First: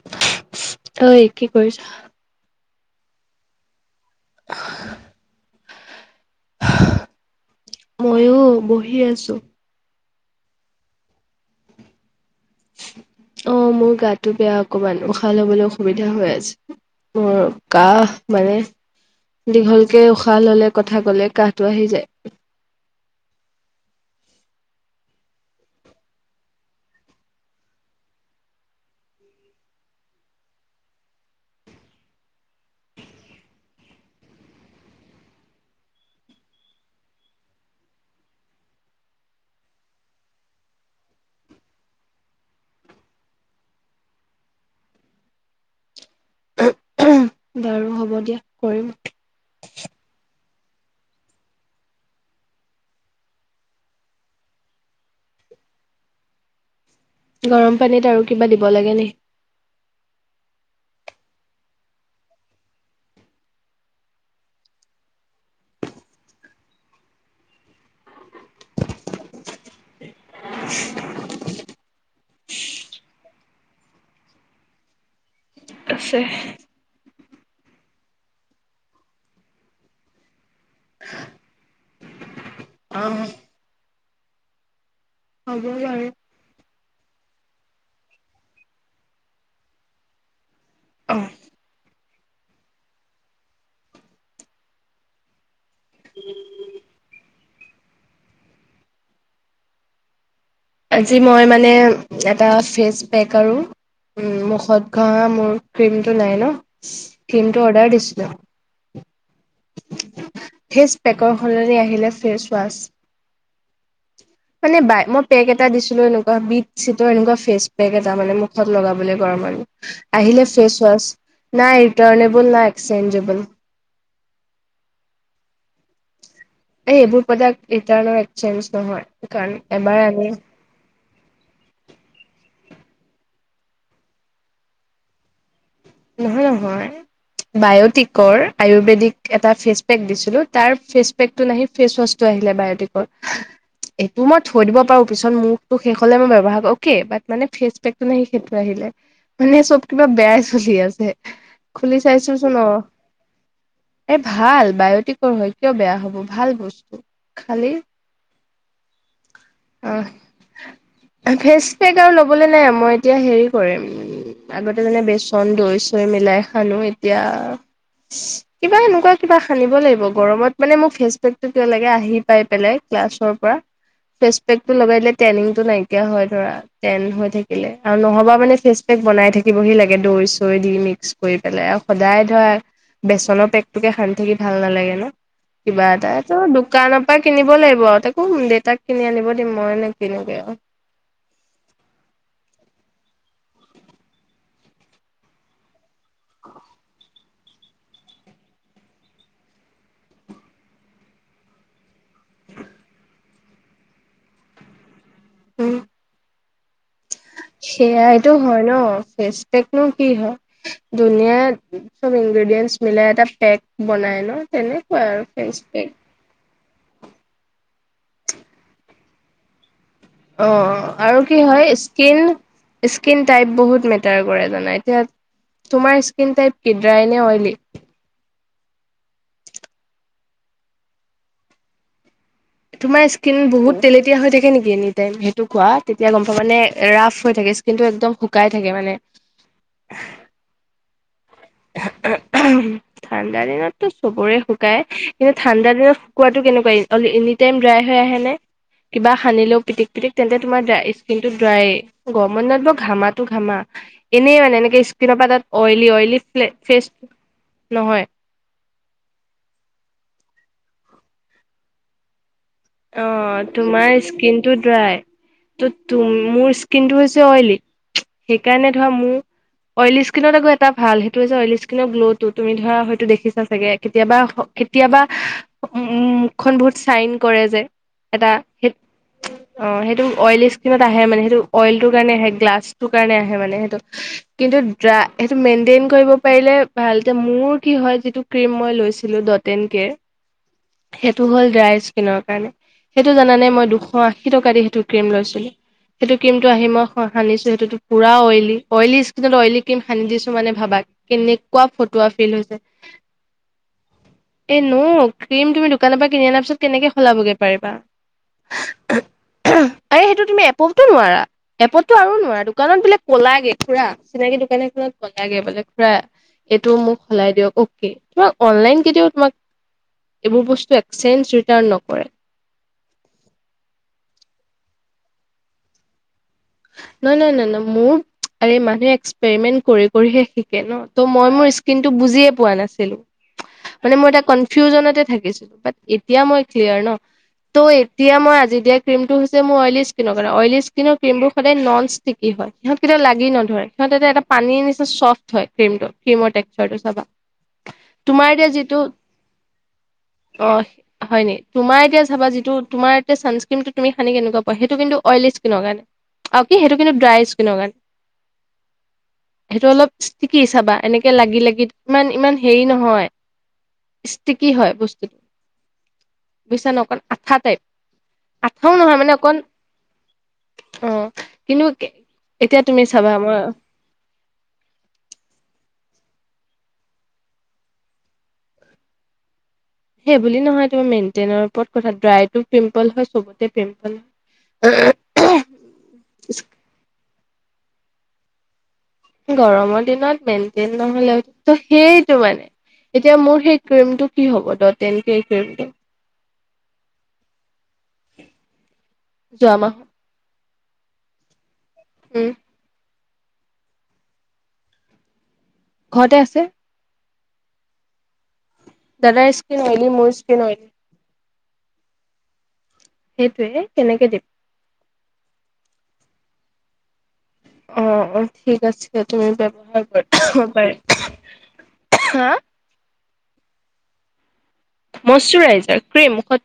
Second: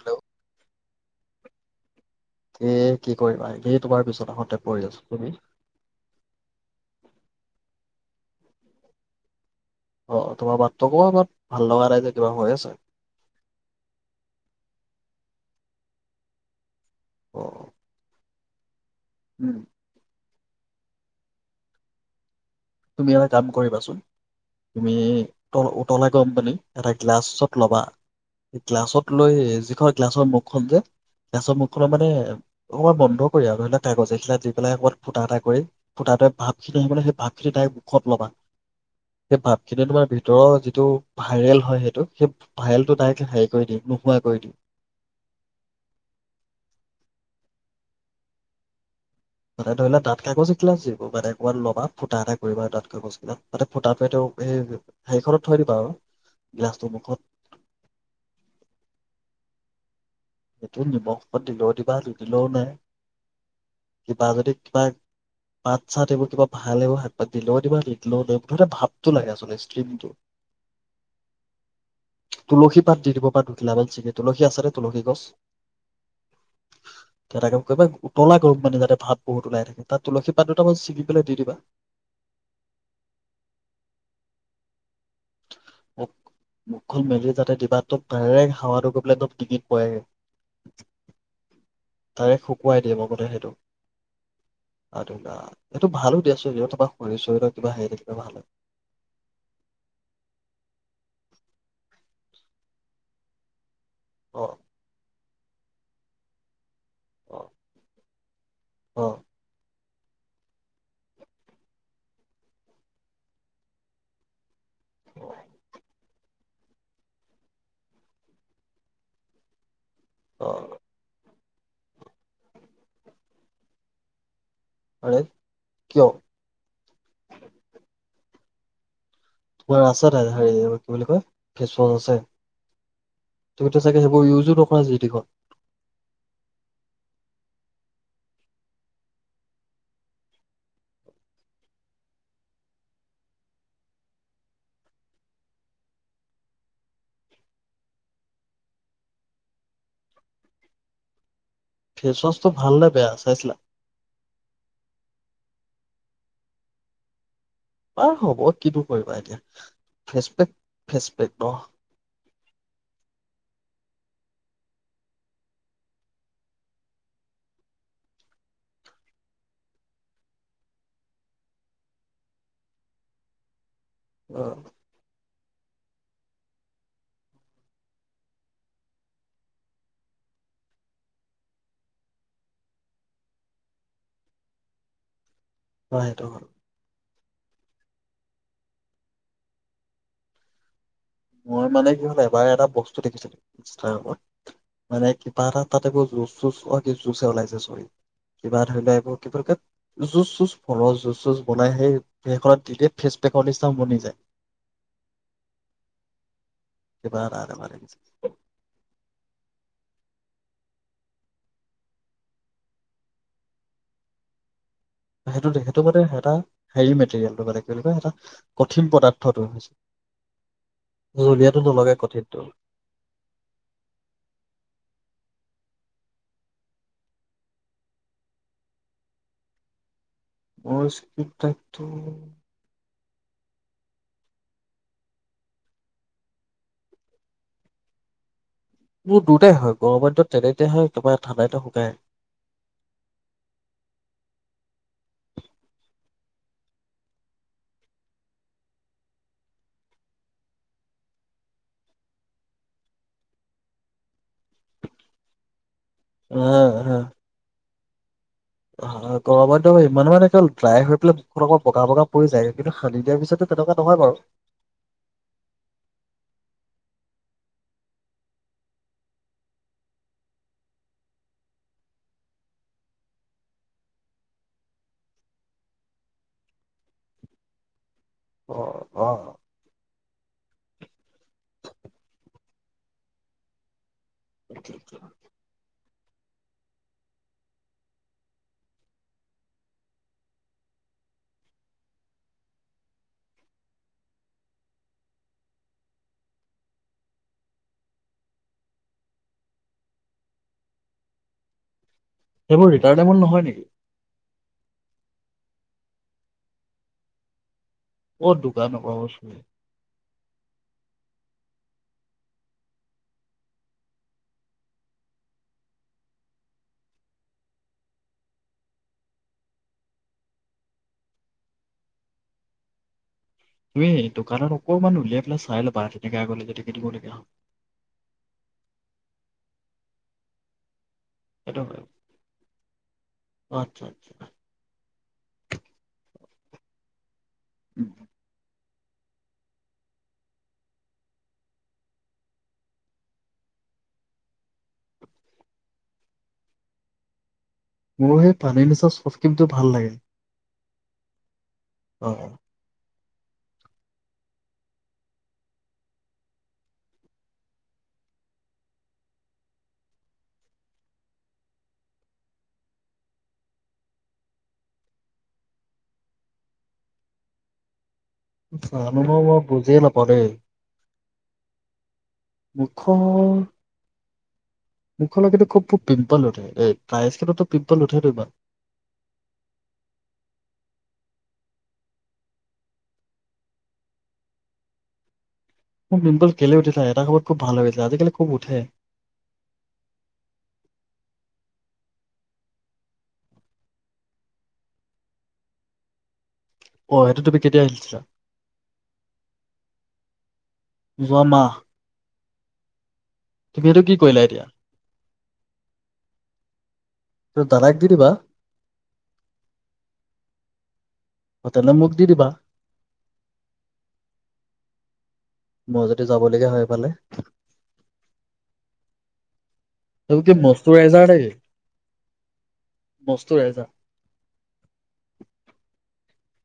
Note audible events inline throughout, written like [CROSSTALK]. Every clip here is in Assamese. হেল্ল' ঐ কি কৰিছ। স কি কৰিবা সি তোমাৰ পিছত আহঁতে পৰি আছো তুমি ময়ো বহি আছো। অ তোমাৰ বাৰ্তটো কব আমাৰ ভাল লগা ৰাইজে অ মোৰ গাতো বেয়া অকণমান উশ উশাহ ল'বলৈ অসুবিধা হৈ আছে। জ্বৰ অ কাহ মানে, উম দীঘলকে উশা উশাহ ল'লে, কথা কলে কাহটো আহি যায়। তুমি এটা কাম কৰিবাচোন, তুমিল উতলা গৰম পানী এটা গ্লাছত লবা। গ্লাছত লৈ যিখন গ্লাছৰ মুখখন যে, গ্লাছৰ মুখখননৰ মানে অকমান বন্ধ কৰি আৰু, ধৰি লাক কাগজ এইখিলা দি পেলাই অকণমান ফুটা এটা কৰি, ফুটাটো ভাপ খিনি আহ মানে সেই ভাৱ খিনি দাইৰেক্ট মুখত ল'বা। সেই বাপ খিনি তোমাৰ ভিতৰৰ যিটো ভাইৰেল হয় সেইটো, সেই ভাইৰেলটো দাইৰেক্ট হেৰি কৰি দিয়ে, নোহোৱা কৰি দিয়ে বাৰু হ'ব দিয়া, কৰিম। তাতে ধৰি লোৱা ডাঠ কাগজ এখিলা, যিবোৰ মানে কবাত ল'বা, ফুটা এটা কৰিবা ডাঠ কাগজ খিলা তাতে ফুটাটোৱে তেওঁ এ হেই হেৰিখনত থৈ দিবা আৰু, গিলাছটো মুখত। গৰম পানীত আৰু কিবা দিব লাগে নাই। এইটো নিমখ দিলেও দিবা নি দিলেও নাই, কিবা যদি কিবা পাত চাত এইবোৰ কিবা ভাল এইবোৰ শাক দিলেও দিবা নিদিলেও নাই, মুঠতে ভাপটো লাগে আচলতে, ষ্ট্ৰিমটো। উ [UNINTELLIGIBLE] তুলসী পাত দি দিব পাৰা দুখিলা মান ছিঙি, তুলসী আছে নে তুলসী গছ? আছে। তে এটা কাম কৰিবা, উতলা গৰম পানী যাতে ভাপ বহুত ওলাই থাকে, তাত তুলসী পাত দুটা মান ছিঙি পেলাই দি দিবা। অ। হ'ব বাৰু। মুখ- মুখখন মেলি যাতে দিবাটোক ডাইৰেক্ট হাৱাটো গৈ পেলাই তত ডটিঙিত পৰেগে। অ। ডাইৰেক্ট শুকুৱাই দিয়ে মগতে সেইটো, আৰু এইটো ভালো দিয়াচোন যিহেতু তোমাৰ শৰীৰ চৰীৰৰ কিবা হেৰি থাকিলে ভাল হয়। আজি মই মানে এটা ফেচ পেক আৰু, উম, অ', মুখত ঘহা মোৰ ক্ৰীমটো নাই ন। অ', ক্ৰিমটো অৰ্ডাৰ দিছিলোঁ। অ', ফেচ পেকৰ সলনি আহিলে ফেচ ৱাছ। মানে বাই, মই পেক এটা দিছিলো এনেকুৱা, বিট চিটৰ এনেকুৱা ফেচ পেক এটা মানে, মুখত লগাবলৈ গৰমৰ দিনত। আহিলে ফেচ অ', ৱাচ। নাই ৰিটাৰনেবল না এক্সচেঞজেবল। আৰে! কিয় এ এইবোৰ প্ৰডাক্ট ৰিটাৰ্ণ নহয়। চেঞ্জ নহয়। কাৰণ তোমাৰ এবাৰ আছে আমি তাত, হেৰি কি বুলি কয় ফেছৱাছ আছে? তুমতিয়া চাগে সেইবোৰ ইউজো নকৰা জিটিখন। নহয় নহয়, বায়টিকৰ আয়ুৰ্বেদিক এটা ফেচ পেক দিছিলো তাৰ ফেচ পেক টো নাহি ফেচ ৱাচটো আহিলে বায়টিকৰ, এইটো মই থৈ দিব পাৰো পিছত মোৰটো শেষ হলে মই ব্যৱহাৰ কৰিব অকে, বাট মানে ফেচ পেকটো নাহি সেইটো আহিলে। মানে চব কিবা বেয়া চলি আছে। খুলি ফেচ ৱাছটো চাইছোচোন, অ। ভাল নে বেয়া চাইছিলা? এ ভাল, বায়টিক হয় কিয় বেয়া হ'ব, ভাল বস্তু। খালি, বাৰু হ'ব কিনো কৰিবা এতিয়া অ। ফেচ পেক ফেচ পেক ন অ', ফেচ পেক আৰু ল'বলৈ নাই, মই এতিয়া হেৰি কৰিম। উম্। আগতে যেনে বেছ ন দৈ চৈ মিলাই খানো এতিয়া কিবা এনেকুৱা কিবা সানিব লাগিব গৰমত মানে মোৰ ফেচ পেকটো কিয় লাগে আহি পাই পেলাই ক্লাছৰ পৰা ফেচপেকটো লগাই দিলে। টেনিং টো নাইকিয়া হয় ধৰা টেন হৈ থাকিলে আৰু নহবা মানে ফেচ পেক বনাই থাকিবহি লাগে দৈ-চৈ দি মিক্স কৰি পেলাই আৰু সদায় ধৰা বেচনৰ পেকটোকে সানি থাকি ভাল নালাগে ন কিবা অ', এটা সেইটো ত হয়। দোকানত। তা কিনিব লাগিব আৰু তাকো দেউতাক কিনি আনিব দিম মই নে কিনোগে আৰু মই মানে কি হল এবাৰ এটা বস্তু দেখিছিলো। ইনষ্টাগ্ৰামত মানে কিবা এটা তাত এইবোৰ জুচ চু জু ওলাইছে, চৰি কিবা ধৰি লোৱা এইবোৰ ক জু চু ফৰ জু চুচ বনাই সেই সেইখনত থিকেই ফেচবোক তে কলষ্ঠান বনি যায়। উম কিবা এটা এনেকুৱা লাগিছে সেইয়াইটো হয় ন পেকনো কি হয় ধুনীয়া চব ইনগ্ৰেডিয়েন্টচ মিলাই এটা পেক বনাই ন তেনে সেইটো সেইটো মানে এটা হেৰি মেটেৰিয়েলটো মানে। তেনেকুৱা এটা কঠিন পদাৰ্থটো হৈছে। অ আৰু কি জুলীয়াটো হয় নলগে কঠিনটো স্কিন-স্কিন টাইপ বহুত মেটাৰ কৰে জানা এতিয়া তোমাৰ স্কিন টাইপ কিড্ৰাইনে অইলী? অ স্কিপাকটো তোমাৰ স্কিন বহুত তেলেতীয়া হৈ থাকে নেকি এনি টাইম সেইটো কোৱা তেতিয়া গম পা মানে ৰাফ হৈ থে স্কিন টো একমু মোৰ দুটাই হয় গৰমত তেলেতিয়া তেনেতে হয়। তপা ঠাণ্ডা দিনতো চবৰে শুকায় কিন্তু ঠাণ্ডা দিনত টো কেনেকুৱা এনি টাইম ড্ৰাই হৈ আহে নে কিবা সানিলেও পিটিক পিটিক তেন্তে তোমাৰ স্কিনটো ড্ৰাই গ মই ন ঘামাটো ঘামা এনেই মানে এনেকে স্কিনৰ পৰা তাত অইলী অইলি ফেচ উম-উ নহয়। অ গৰবাইিত ইমান মানে ড্ৰাই হৈ পেলাই মুখতৌ বগা বগা পৰি যায়। কিন্তু সানি অ দিয়াৰ পিছতো তেনেকুৱা তোমাৰ নহয় বাৰু স্কিনটো ড্ৰাই ত মোৰ স্কিনটো অইলী সেইকাৰণে ধৰা মোৰ অইলী স্কিনত আকৌ এটা ভাল সেইটো হৈছে অইলী স্কিনৰ গ্ল' টো তুমি ধৰা হয়তো দেখিছা চাগে কেতিয়াবা-কেতিয়াবা মুখখন বহুত চাইন কৰে যে এটা অ সেই অ অ সেইটো অইলী স্কিনত আহে মানে সেইটো অইলটোৰ কাৰণে আহে গ্লাছটোৰ কাৰণে আহে মানে সেইটো কিন্তু ড্ৰা সেইটো মেইনটেইন। কৰিব পাৰে ভাল মোৰ কি হয়। যিটো ক্ৰীম মই লৈছিলো ডটন কেৰ সেইটো হ'ল ড্ৰাই স্কিনৰকাৰণে সেইটো জানে মই দুশ আশী টকা দি সেইটো ক্ৰ্ৰীম লৈছিলো সেইটো ক্ৰিমটো আহি মই সানিছো সেইটোটো পুৰা অইলী অইলী স্কিনত অইলী ক্ৰীম সানি দিছো মানে ভাবা কেনেকুৱা ফ টোৱা ফিল হৈছে সেইবোৰ ৰিটাৰ্ণেবল নহয় নেকি এ নও ক্ৰীম তুমি দোকানৰ কিন আনা পাচত কেনেকে সলাবগৈ পাৰিবা। [UNINTELLIGIBLE] এপতটো আৰু নোৱাৰ দোকানত বোলে ক'লাগে খুৰা চিনাকি দোকান এখনত কলাগে বোলে খুৰা এইটো মোক সলাই দিয়ক অকে তোমাক অনলাইন কেতিয়াও তোমাক এইবোৰ বস্তু একেঞজ ৰিটাৰ্ণ নকৰে। তুমি দোকানত অকমান উলিয়াই পেলাই চাই লাবা। নাই, নাই, নাই, নাই মোৰ আৰু মানুহে এক্স পেমেন্ট কৰি কৰিহে শিকে ন ত মই মোৰ সেইটো হয় স্কিনটো বুজি এ পোৱা নাছিলো অ, আচ্ছা মানে মোৰ আচ্ছা এটা কনফিউজনতে এতিয়া মই ক্লিয়াৰ ন ত' উম, এতিয়া মই আজি দে ক্ৰীমটো হৈছে মোৰ অইলী স্কিনৰ কাৰণে, অইলী স্কিনৰ ক্ৰীমবোৰ -সদায় নন ষ্টিকি হয় সিহঁত কেতিয়া লাগি নধৰে, সিহঁত এটা পানী নিচনা চফ্ট হয় ক্ৰীমটো ক্ৰীমৰ টেক্সচাৰটো চাবা। মোৰ তোমাৰ সেই এতিয়া পানীৰ যিটো নিচা চফট ক্ৰীমটো ভাল লাগে। অ হয় নেকি। তোমাৰ এতিয়া অ চাবা যিটো তোমাৰ ছানস্ক্ৰীমটো তুমি সানি কেনেকুৱা সেইটো কিন্তু অইলী স্কিনৰ কাৰণে আৰু কি সেইটো কিন্তু ড্ৰাই স্কিনৰ কাৰণে সেইটো অলপ ষ্টিকি চাবা এনেকে লাগি লাগি ইমান ইমান হেৰি নহয় ষ্টিকি হয় বস্তুটো বুজিছা ন অকণ আঠা টাইপ আঠাও নহয় জানো মানে মই বুজিয়ে নাপাওঁ দেই কিনোকে এতিয়া তুমি চাবা মই মুখখনত কিন্ত খোব খোব পিম্পল উঠে, এই ড্ৰাই স্কিনত পিম্পল উঠেনে ইমান সেইবুলি নহয় তোমাৰ মেইনটেইনৰ ওপৰত কথা ড্ৰাইটো পিম্পল হয় চবতে পিম্পল হয়। মোৰ পিম্পল কেলে উঠি থাকে এটা সময়ত খুব ভাল হৈ গৈছিলে। আজিকালি খুব উঠে। গৰমৰ দিনত মেইনটেইন নহলে ত সেইটো মানে, এতিয়া মোৰ সেই ক্ৰীমটো কি হ'ব ডট এন কিৰ স্ক্ৰীমটো অ', সেইটো তুমি কেতিয়া আনিছিলা। যোৱা মাহত যোৱা মাহ উ'ম তুমি সেইটো কি কৰিলা এতিয়া ঘৰতে আছে। ত দাদাক দি দিবা। দাদাৰ স্কিন অইলী মোৰ স্কিন অইলী অ', তেলে মোক দি দিবা। সেইটোয়ে কেনেকে দিম। মই যদি যাবলগীয়া হয় এইফালে অ', অ', ঠিক আছে তুমি ব সেইটো কি মস্তুো ৰাইজাৰ নেকি? হা মস্তে ৰাইজাৰ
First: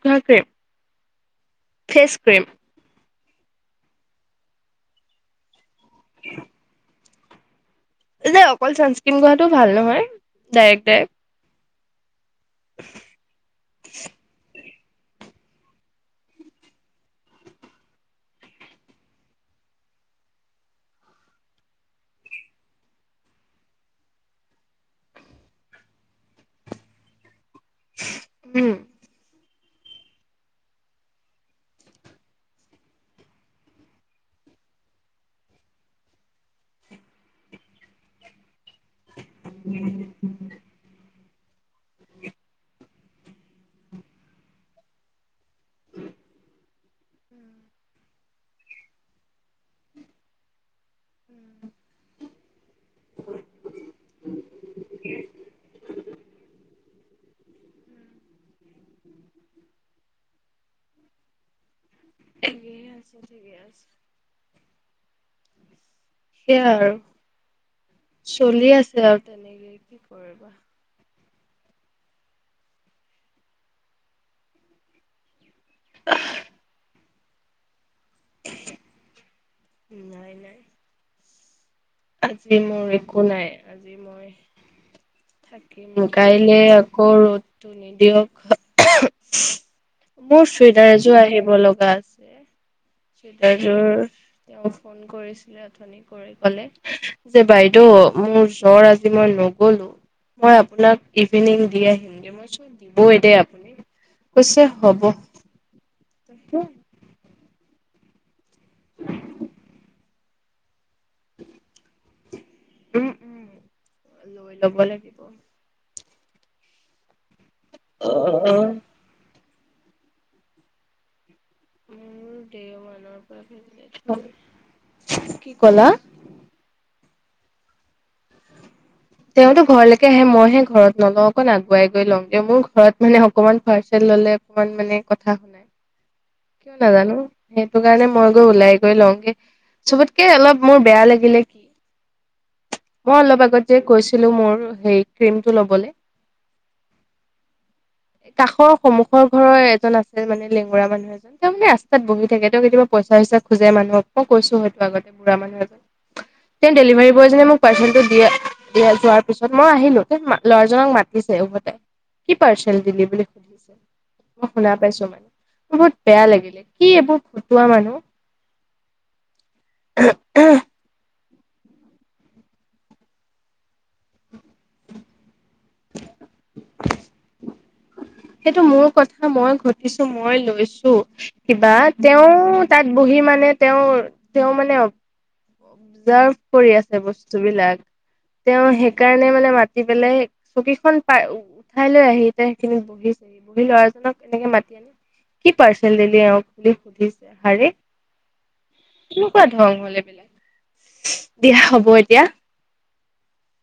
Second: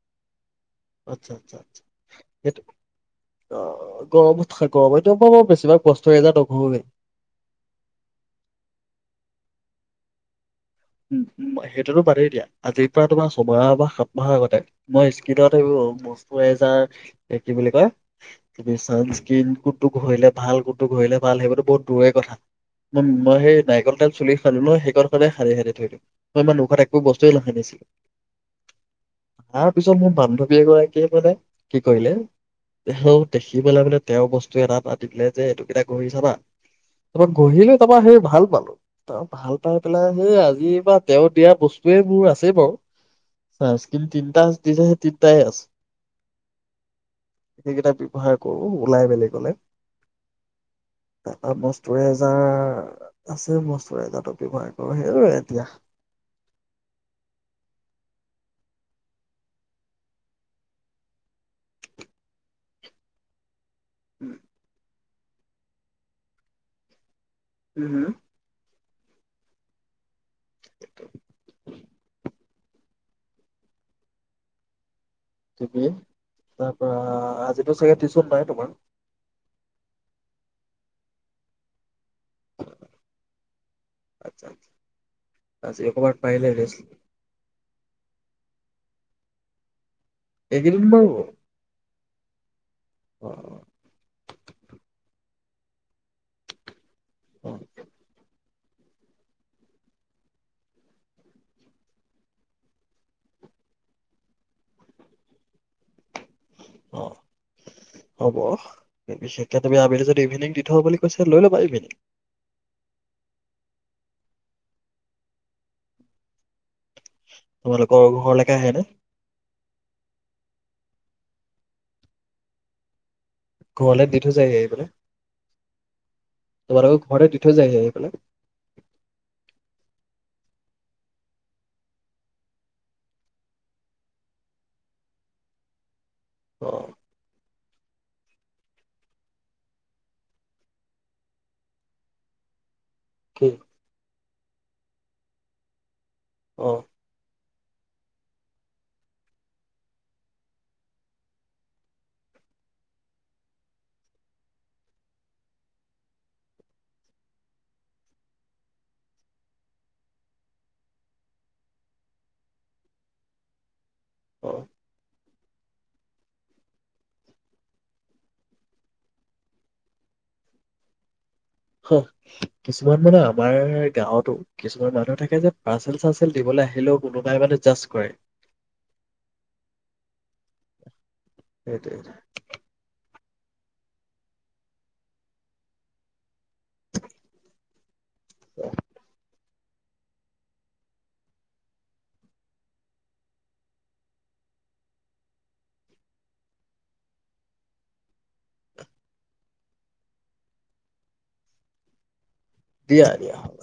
নহয় স্ক্ৰীম। আচ্ছা, আচ্ছা, আচ্ছা সেইটো অ গৰম গৰমেইতো ব বেছিভাগ কষ্ট হৈ যায় ত যে অকল চানস্ক্ৰণ গোৱাটো ভাল নহয়। Direct direct. সেইটো বাদে দিয়া। আজিৰ পৰা তোমাৰ ছমাহ বা সাত মাহৰ আগতে মই স্কিনত এইবোৰ মজাৰ কি বুলি কয় তুি চানস্কিন গোটো ঘৰিলে ভাল গোডটো ঘৰিলে ভাল সেইবোৰো বহুত দূৰে কথা মই মই সেই নাৰিকল তোইল চুলি খালো ন সেইখনত সদে সাৰি সাৰি তই ইমান মু উখ একো বস্তুৱে ল কিনিছিলে। উম তাৰ পিছত মোৰ বান্ধৱী এগৰাকীয়ে মানে কি কৰিলে দেখি পেলাই মানে তেওঁ বস্তু এটা এটা দি দিলে যে এইটো কেইটা ঘিৰ চাবা তাৰপৰা গিৰিলৈ তাৰাপৰা সেই ভাল পালো ত ভাল পাই পেলাই সেই আজ তেওঁ দিয়া বস্তুয়ে মোৰ আছেই বাৰু চাৰ্স্কিন তিনটা দিছে তিনটাই আছে সেইকেইটা ব্যৱহাৰ কৰোঁ ওলাই বেলেগলে মষ্টষ্টৰেজ। তা আছে বস্তুৰে আই তাতো ব্যৱহাৰ কৰো সেইটোৱে। গি আছে চি গে আছ উম সেইয়াই আৰু চলি আছে। সেয়া তেনেকে কি কৰিবা। থিকে তাৰ পৰা আজিতো চাগে। নাই তোমাৰ। উম নাই নাই। আজি মোৰ একো নাই আজি মই আচ্ছা আজি থাকিম অকমান পাৰিলে কাইলৈ ৰেষ্ট আকৌ ৰ'দ ত নিদিয়ক মোৰ এইকেইদিন চুৱেদাৰ বাৰু এযোৰ আহিব লগা আছে। এেই অ অ চিতযোৰ তেওঁ ফোন কৰিছিল। অথনি কৰি ক'লে যে বাইদেউ মোৰ জৰ আজি মই নগলো মই আপোনাক ইভিনিং দি আহিমগৈ মইচোন দিবই দেই আপুনি হ'ব ত যে অ হ'ব বিশেষকে তুমি আবেলি যদি ইভিনিং দি থব বুলি। কৈছে লৈ ল'বা ইভিনিং। উম উম লৈ ল'ব লাগিব। হয় তোমালোকৰ ঘৰলৈকে মোৰ আহে ন মোৰ দেও মান। ঘৰলে দি থো যায় আহ পেলে কি ক'লা তোমালোক ঘৰতে দি থৈ যায় আহি পেলাই। তেওঁতো ঘৰলৈকে আহে মইহে ঘৰত নলওঁ অকণ আগুৱাই গৈ লম তেওঁ মোৰ ঘৰত মানে অকমান পাৰ্চেল ললে অকমান মানে কথা শুনাই ক অ নাজানো? সেইটো কাৰণে মই গৈ ওলাই গৈ লওঁগে চবতকে অলপ মোৰ বেয়া লাগিলে কি? মই অলপ কি আগত। ছিলো মোৰ পেনতো লবলে। আহ কাষৰ সমন্মুখৰ ঘৰৰ এজন আছে মানে লেঙগুৰা মানুহ এজন তেওঁ মানে ৰাস্তাত বহি থাকে তেওঁ কেতিয়াবা পইচাইচা খোজে মানুহক মই কৈছো হয় আগতে বুঢ়া মানুহ এজন তেওঁ ডেলিভাৰী বয়জনে মোক পাৰ্চ দ এয়া যোৱাৰ পিছত মই আহিলো লৰাজনক মাতিছে উভতে কি পাৰ্চেল দিলি বুলি সুধিছে মই অ শুনা পাইছো মানে? বহুত বেয়া লাগিলে কি এইবোৰ ফুটোৱা মানুহ কিছুমান মানে আমাৰ গাঁৱতো কিছুমান মানুহে থাকে যে পাৰ্চেল চাৰ্চেল দিবলৈ আহিলেও কোনোবাই মানে জাষ্ট কৰে সেইটো মোৰ কথা মই ঘটিছো মই লৈছো। কিবা সেইটোৱে তেওঁ তাত বহি মানে মানে তেওঁ তেওঁ মানে যাৰ কৰি আছে বস্তু বিলাক তেওঁ সেইকাৰণে মানে কাতি পেলাই চকীখন পাই উঠাই লৈ আহি সেইখিনিক বহিছেহি বহি লৰাজনক এনেকে মাতি আনি কি পাৰ্চেল দিলি এক বুলি সুধিছে শাৰী কেনেকুৱা ধং হল এইবিলাক দিয়া হ'ব এতিয়া। দিয়া দিয়া হ'ব